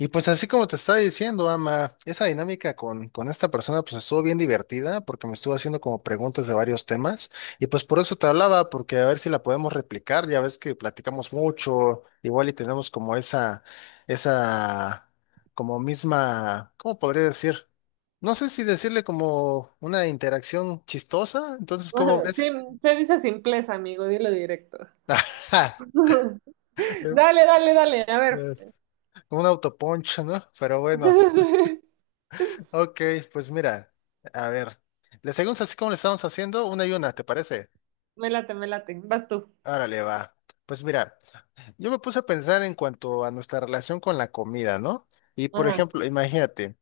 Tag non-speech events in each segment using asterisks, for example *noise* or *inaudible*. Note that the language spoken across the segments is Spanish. Y pues así como te estaba diciendo, Ama, esa dinámica con esta persona pues estuvo bien divertida porque me estuvo haciendo como preguntas de varios temas y pues por eso te hablaba, porque a ver si la podemos replicar, ya ves que platicamos mucho, igual y tenemos como esa, como misma, ¿cómo podría decir? No sé si decirle como una interacción chistosa, entonces *laughs* ¿cómo Ajá, sí, ves? se dice simpleza, amigo, dilo directo. *laughs* Ajá, *laughs* es- Dale, dale, dale, a ver. como un autoponcho, ¿no? Pero bueno. *laughs* Ok, pues mira, a ver, le seguimos así como le estamos haciendo, una y una, ¿te parece? Me late, vas tú. Órale, va. Pues mira, yo me puse a pensar en cuanto a nuestra relación con la comida, ¿no? Y por Ajá. ejemplo, imagínate,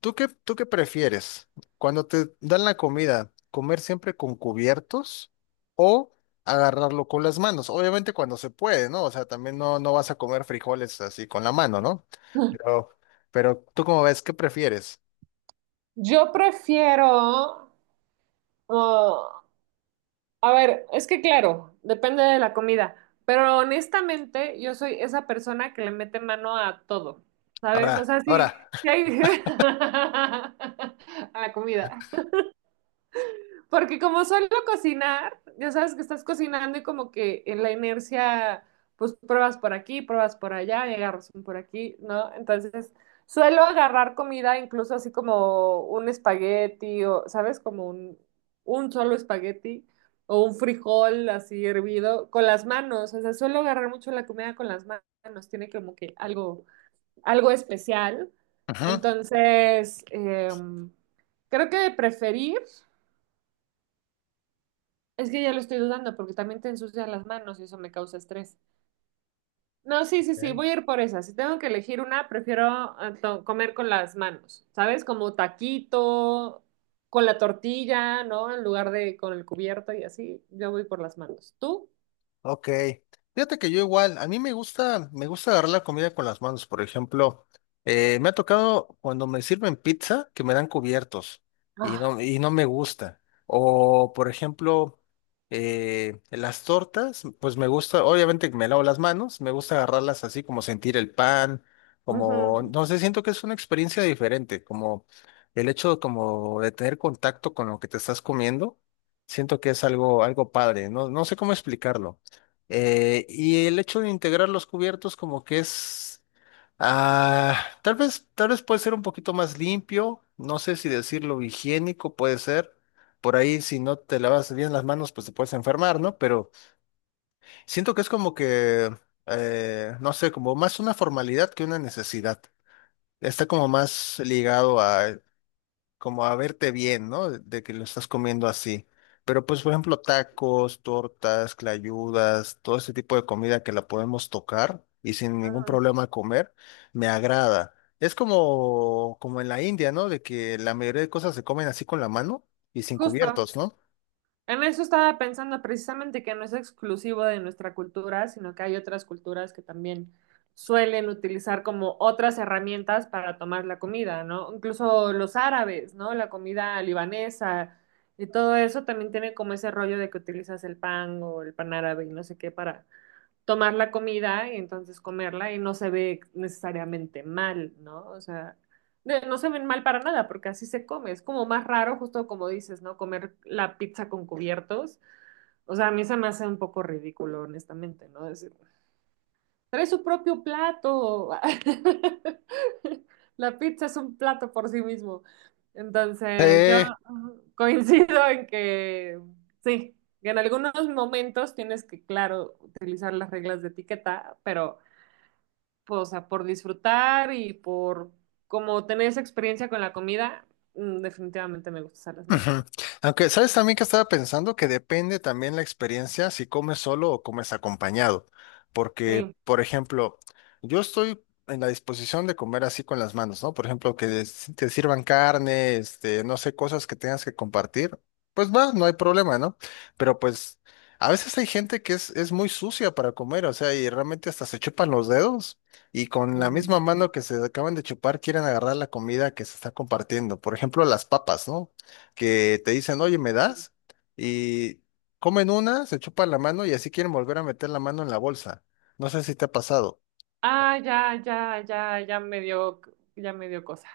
¿¿tú qué prefieres? Cuando te dan la comida, ¿comer siempre con cubiertos o agarrarlo con las manos? Obviamente cuando se puede, ¿no? O sea, también no, no vas a comer frijoles así con la mano, ¿no? Pero, pero ¿tú cómo ves? ¿Qué prefieres? Yo prefiero, oh, a ver, es que claro, depende de la comida, pero honestamente yo soy esa persona que le mete mano a todo, ¿sabes? O Ahora, sea, ahora. sí, sí hay- *laughs* a la comida. Porque como suelo cocinar, ya sabes que estás cocinando y como que en la inercia, pues pruebas por aquí, pruebas por allá y agarras un por aquí, ¿no? Entonces, suelo agarrar comida incluso así como un espagueti o, ¿sabes? Como un solo espagueti o un frijol así hervido con las manos. O sea, suelo agarrar mucho la comida con las manos, tiene como que algo, algo especial. *laughs* Entonces, em, creo que de preferir. Es que ya lo estoy dudando porque también te ensucian las manos y eso me causa estrés. No, sí, sí, sí, Ok. voy a ir por esa. Si tengo que elegir una, prefiero comer con las manos, ¿sabes? Como taquito, con la tortilla, ¿no? En lugar de con el cubierto y así, yo voy por las manos. ¿Tú? Ok, fíjate que yo igual, a mí me gusta, agarrar la comida con las manos, por ejemplo, me ha tocado cuando me sirven pizza que me dan cubiertos y Ah, no, y no me gusta. O, por ejemplo, las tortas, pues me gusta, obviamente que me lavo las manos, me gusta agarrarlas así como sentir el pan, ujú, como, no sé, siento que es una experiencia diferente, como el hecho como de tener contacto con lo que te estás comiendo, siento que es algo padre, no, no sé cómo explicarlo. Y el hecho de integrar los cubiertos como que es, ah, tal vez puede ser un poquito más limpio, no sé si decirlo higiénico puede ser. Por ahí si no te lavas bien las manos pues te puedes enfermar, ¿no? Pero siento que es como que, no sé, como más una formalidad que una necesidad. Está como más ligado a como a verte bien, ¿no? De que lo estás comiendo así. Pero pues, por ejemplo, tacos, tortas, clayudas, todo ese tipo de comida que la podemos tocar y sin ningún ujú. problema comer, me agrada. Es como, en la India, ¿no? De que la mayoría de cosas se comen así con la mano y sin Justo. cubiertos, ¿no? En eso estaba pensando precisamente que no es exclusivo de nuestra cultura, sino que hay otras culturas que también suelen utilizar como otras herramientas para tomar la comida, ¿no? Incluso los árabes, ¿no? La comida libanesa y todo eso también tiene como ese rollo de que utilizas el pan o el pan árabe y no sé qué para tomar la comida y entonces comerla y no se ve necesariamente mal, ¿no? O sea, no se ven mal para nada porque así se come. Es como más raro, justo como dices, ¿no? Comer la pizza con cubiertos. O sea, a mí se me hace un poco ridículo, honestamente, ¿no? Decir: "Trae su propio plato". *laughs* La pizza es un plato por sí mismo. Entonces, yo Sí. *laughs* Coincido en que sí, que en algunos momentos tienes que, claro, utilizar las reglas de etiqueta, pero, pues, o sea, por disfrutar y por como tener esa experiencia con la comida, definitivamente me gusta usar las manos Ujú. también. Aunque, ¿sabes también que estaba pensando? Que depende también la experiencia si comes solo o comes acompañado. Porque, Sí. por ejemplo, yo estoy en la disposición de comer así con las manos, ¿no? Por ejemplo, que te sirvan carne, este, no sé, cosas que tengas que compartir. Pues va, no hay problema, ¿no? Pero pues a veces hay gente que es muy sucia para comer, o sea, y realmente hasta se chupan los dedos y con la misma Mm. mano que se acaban de chupar quieren agarrar la comida que se está compartiendo. Por ejemplo, las papas, ¿no? Que te dicen, oye, ¿me das? Y comen una, se chupan la mano y así quieren volver a meter la mano en la bolsa. No sé si te ha pasado. Ah, ya, ya, ya, ya me dio cosa.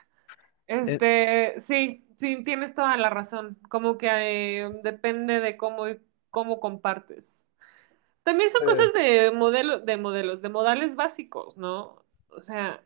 Eh, Este, sí, sí, tienes toda la razón. Como que depende de cómo compartes. También son eh, cosas de modelo, de modelos, de modales básicos, ¿no? O sea,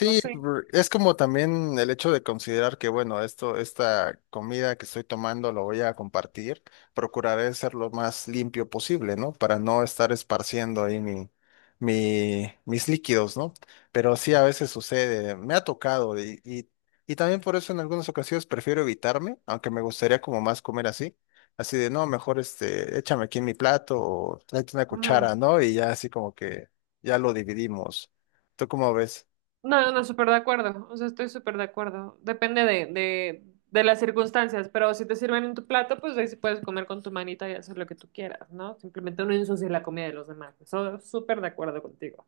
no sé. Es como también el hecho de considerar que, bueno, esta comida que estoy tomando lo voy a compartir. Procuraré ser lo más limpio posible, ¿no? Para no estar esparciendo ahí mis líquidos, ¿no? Pero sí, a veces sucede, me ha tocado y también por eso en algunas ocasiones prefiero evitarme, aunque me gustaría como más comer así. Así de, no, mejor este, échame aquí en mi plato o tráete una Ujú. cuchara, ¿no? Y ya así como que ya lo dividimos. ¿Tú cómo ves? No, no, súper de acuerdo. O sea, estoy súper de acuerdo. Depende de las circunstancias, pero si te sirven en tu plato, pues ahí sí puedes comer con tu manita y hacer lo que tú quieras, ¿no? Simplemente no ensuciar la comida de los demás. Eso súper de acuerdo contigo.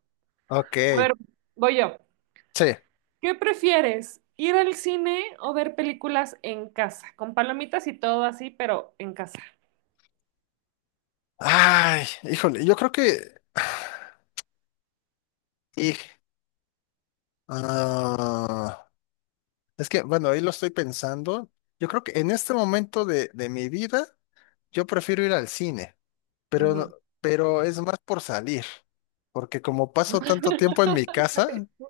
Ok, A ver, voy yo. sí. ¿Qué prefieres? ¿Ir al cine o ver películas en casa? Con palomitas y todo así, pero en casa. Ay, híjole, yo creo que... y- ah, es que, bueno, ahí lo estoy pensando. Yo creo que en este momento de mi vida, yo prefiero ir al cine, pero, no- Ujú. pero es más por salir, porque como paso tanto tiempo en mi casa, *laughs*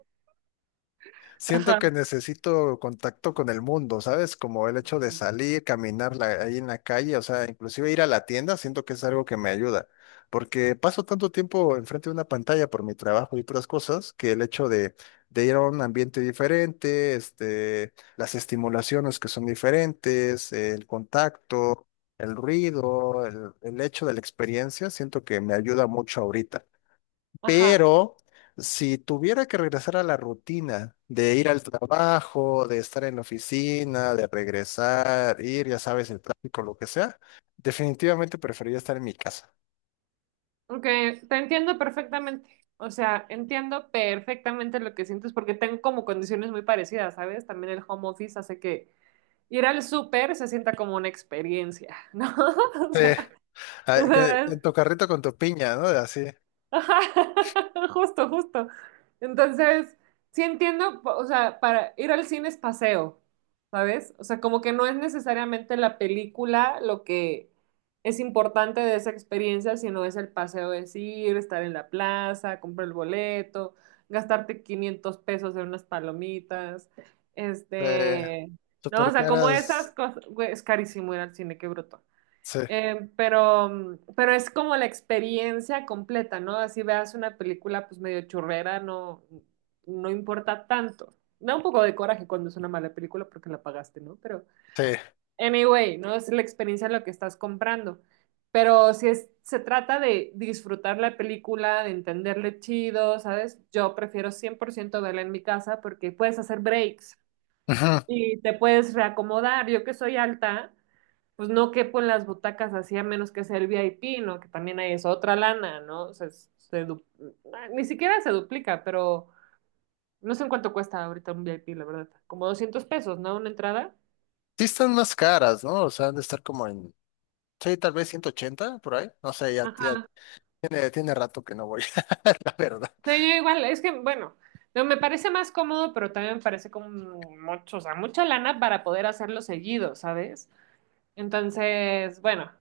siento Ajá, que necesito contacto con el mundo, ¿sabes? Como el hecho de salir, caminar ahí en la calle, o sea, inclusive ir a la tienda, siento que es algo que me ayuda, porque paso tanto tiempo enfrente de una pantalla por mi trabajo y otras cosas, que el hecho de ir a un ambiente diferente, este, las estimulaciones que son diferentes, el contacto, el ruido, el hecho de la experiencia, siento que me ayuda mucho ahorita. ajá. Pero si tuviera que regresar a la rutina de ir al trabajo, de estar en la oficina, de regresar, ir, ya sabes, el tráfico, lo que sea, definitivamente preferiría estar en mi casa. Ok, te entiendo perfectamente. O sea, entiendo perfectamente lo que sientes porque tengo como condiciones muy parecidas, ¿sabes? También el home office hace que ir al súper se sienta como una experiencia, ¿no? *laughs* O Sí, sea, en ¿sabes? tu carrito con tu piña, ¿no? Así, Ajá, *laughs* justo, justo. Entonces, sí entiendo, o sea, para ir al cine es paseo, ¿sabes? O sea, como que no es necesariamente la película lo que es importante de esa experiencia, sino es el paseo, es ir, estar en la plaza, comprar el boleto, gastarte 500 pesos en unas palomitas, eh, este, no, super o sea, como esas caras. cosas, güey, es carísimo ir al cine, qué bruto. Sí, Pero es como la experiencia completa, ¿no? Así veas una película pues medio churrera, no, no importa tanto. Da un poco de coraje cuando es una mala película porque la pagaste, ¿no? Pero, sí. anyway, ¿no? Es la experiencia lo que estás comprando. Pero si es, se trata de disfrutar la película, de entenderle chido, ¿sabes? Yo prefiero 100% verla en mi casa porque puedes hacer breaks Ujú. y te puedes reacomodar. Yo que soy alta pues no quepo en las butacas así a menos que sea el VIP, ¿no? Que también hay es otra lana, ¿no? O sea, ni siquiera se duplica, pero no sé en cuánto cuesta ahorita un VIP, la verdad. Como 200 pesos, ¿no? Una entrada. Sí están más caras, ¿no? O sea, han de estar como en, sí, tal vez 180 por ahí. No sé, ya Ajá. tiene rato que no voy, *laughs* la verdad. Sí, yo igual, es que, bueno, no, me parece más cómodo, pero también me parece como mucho, o sea, mucha lana para poder hacerlo seguido, ¿sabes? Entonces, bueno,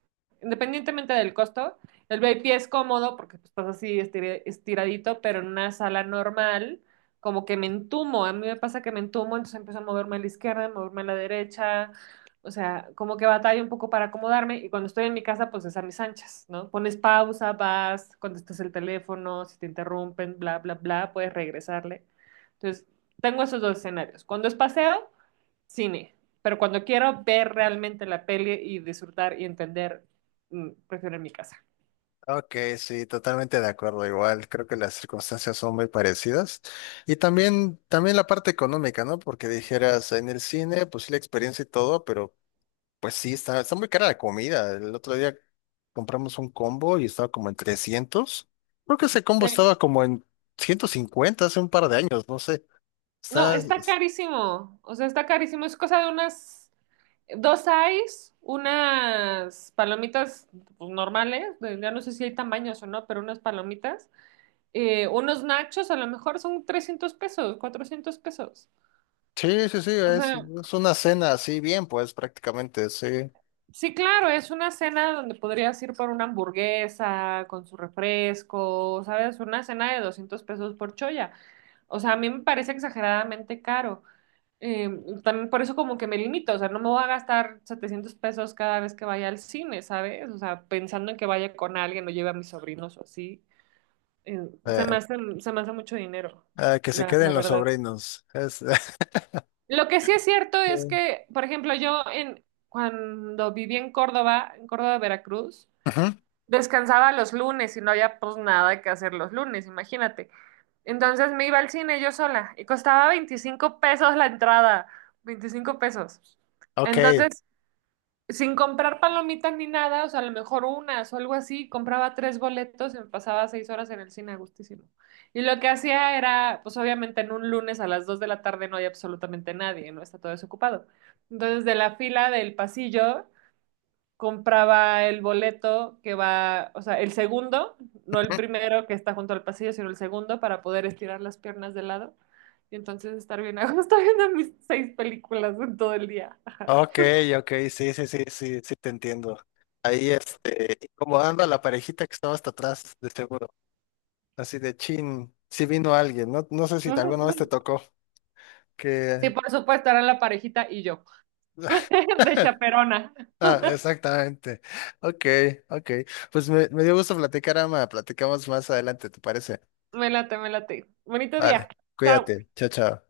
independientemente del costo, el VIP es cómodo porque pues, estás así estiradito, pero en una sala normal, como que me entumo. A mí me pasa que me entumo, entonces empiezo a moverme a la izquierda, a moverme a la derecha. O sea, como que batalla un poco para acomodarme. Y cuando estoy en mi casa, pues es a mis anchas, ¿no? Pones pausa, vas, contestas el teléfono, si te interrumpen, bla, bla, bla, puedes regresarle. Entonces, tengo esos dos escenarios. Cuando es paseo, cine. Pero cuando quiero ver realmente la peli y disfrutar y entender, prefiero en mi casa. Ok, sí, totalmente de acuerdo. Igual creo que las circunstancias son muy parecidas. Y también, la parte económica, ¿no? Porque dijeras en el cine, pues sí, la experiencia y todo, pero pues sí, está muy cara la comida. El otro día compramos un combo y estaba como en 300. Creo que ese combo Sí. estaba como en 150 hace un par de años, no sé. No, Está, está carísimo. O sea, está carísimo. Es cosa de unas dos eyes, unas palomitas pues, normales. Ya no sé si hay tamaños o no, pero unas palomitas. Unos nachos, a lo mejor son 300 pesos, 400 pesos. sí, sí, sí, O es, sea, es una cena así bien, pues prácticamente, sí. sí, claro, es una cena donde podrías ir por una hamburguesa con su refresco, ¿sabes? Una cena de 200 pesos por choya. O sea, a mí me parece exageradamente caro. Eh, también por eso como que me limito, o sea, no me voy a gastar 700 pesos cada vez que vaya al cine, ¿sabes? O sea, pensando en que vaya con alguien o lleve a mis sobrinos o así. Eh, se me Eh, hace, se me hace mucho dinero, que se la queden los verdad. sobrinos. Lo que sí es cierto *laughs* es sí. que, por ejemplo, yo cuando viví en Córdoba, Veracruz, Ujú. descansaba los lunes y no había pues nada que hacer los lunes, imagínate. Entonces me iba al cine yo sola y costaba 25 pesos la entrada, 25 pesos. Ok, Entonces, sin comprar palomitas ni nada, o sea, a lo mejor unas o algo así, compraba tres boletos y me pasaba 6 horas en el cine a gustísimo. Y lo que hacía era, pues obviamente en un lunes a las 2 de la tarde no hay absolutamente nadie, no está todo desocupado. Entonces, de la fila del pasillo compraba el boleto que va, o sea, el segundo, no el primero que está junto al pasillo, sino el segundo para poder estirar las piernas de lado y entonces estar bien *laughs* a gusto viendo mis seis películas en todo el día. *laughs* ok, ok, sí, sí, sí, sí, sí, te entiendo. Ahí, este, incomodando a la parejita que estaba hasta atrás, de seguro. Así de chin, si vino alguien, no, no sé si Ujú, alguna vez ujú. te tocó, Sí, que... por supuesto, era la parejita y yo, *laughs* de *laughs* chaperona. Ah, exactamente. Ok, ok. Pues me dio gusto platicar, Ama. Platicamos más adelante, ¿te parece? Me late, me late. Bonito día. Vale, Chao. cuídate. Chao, chao.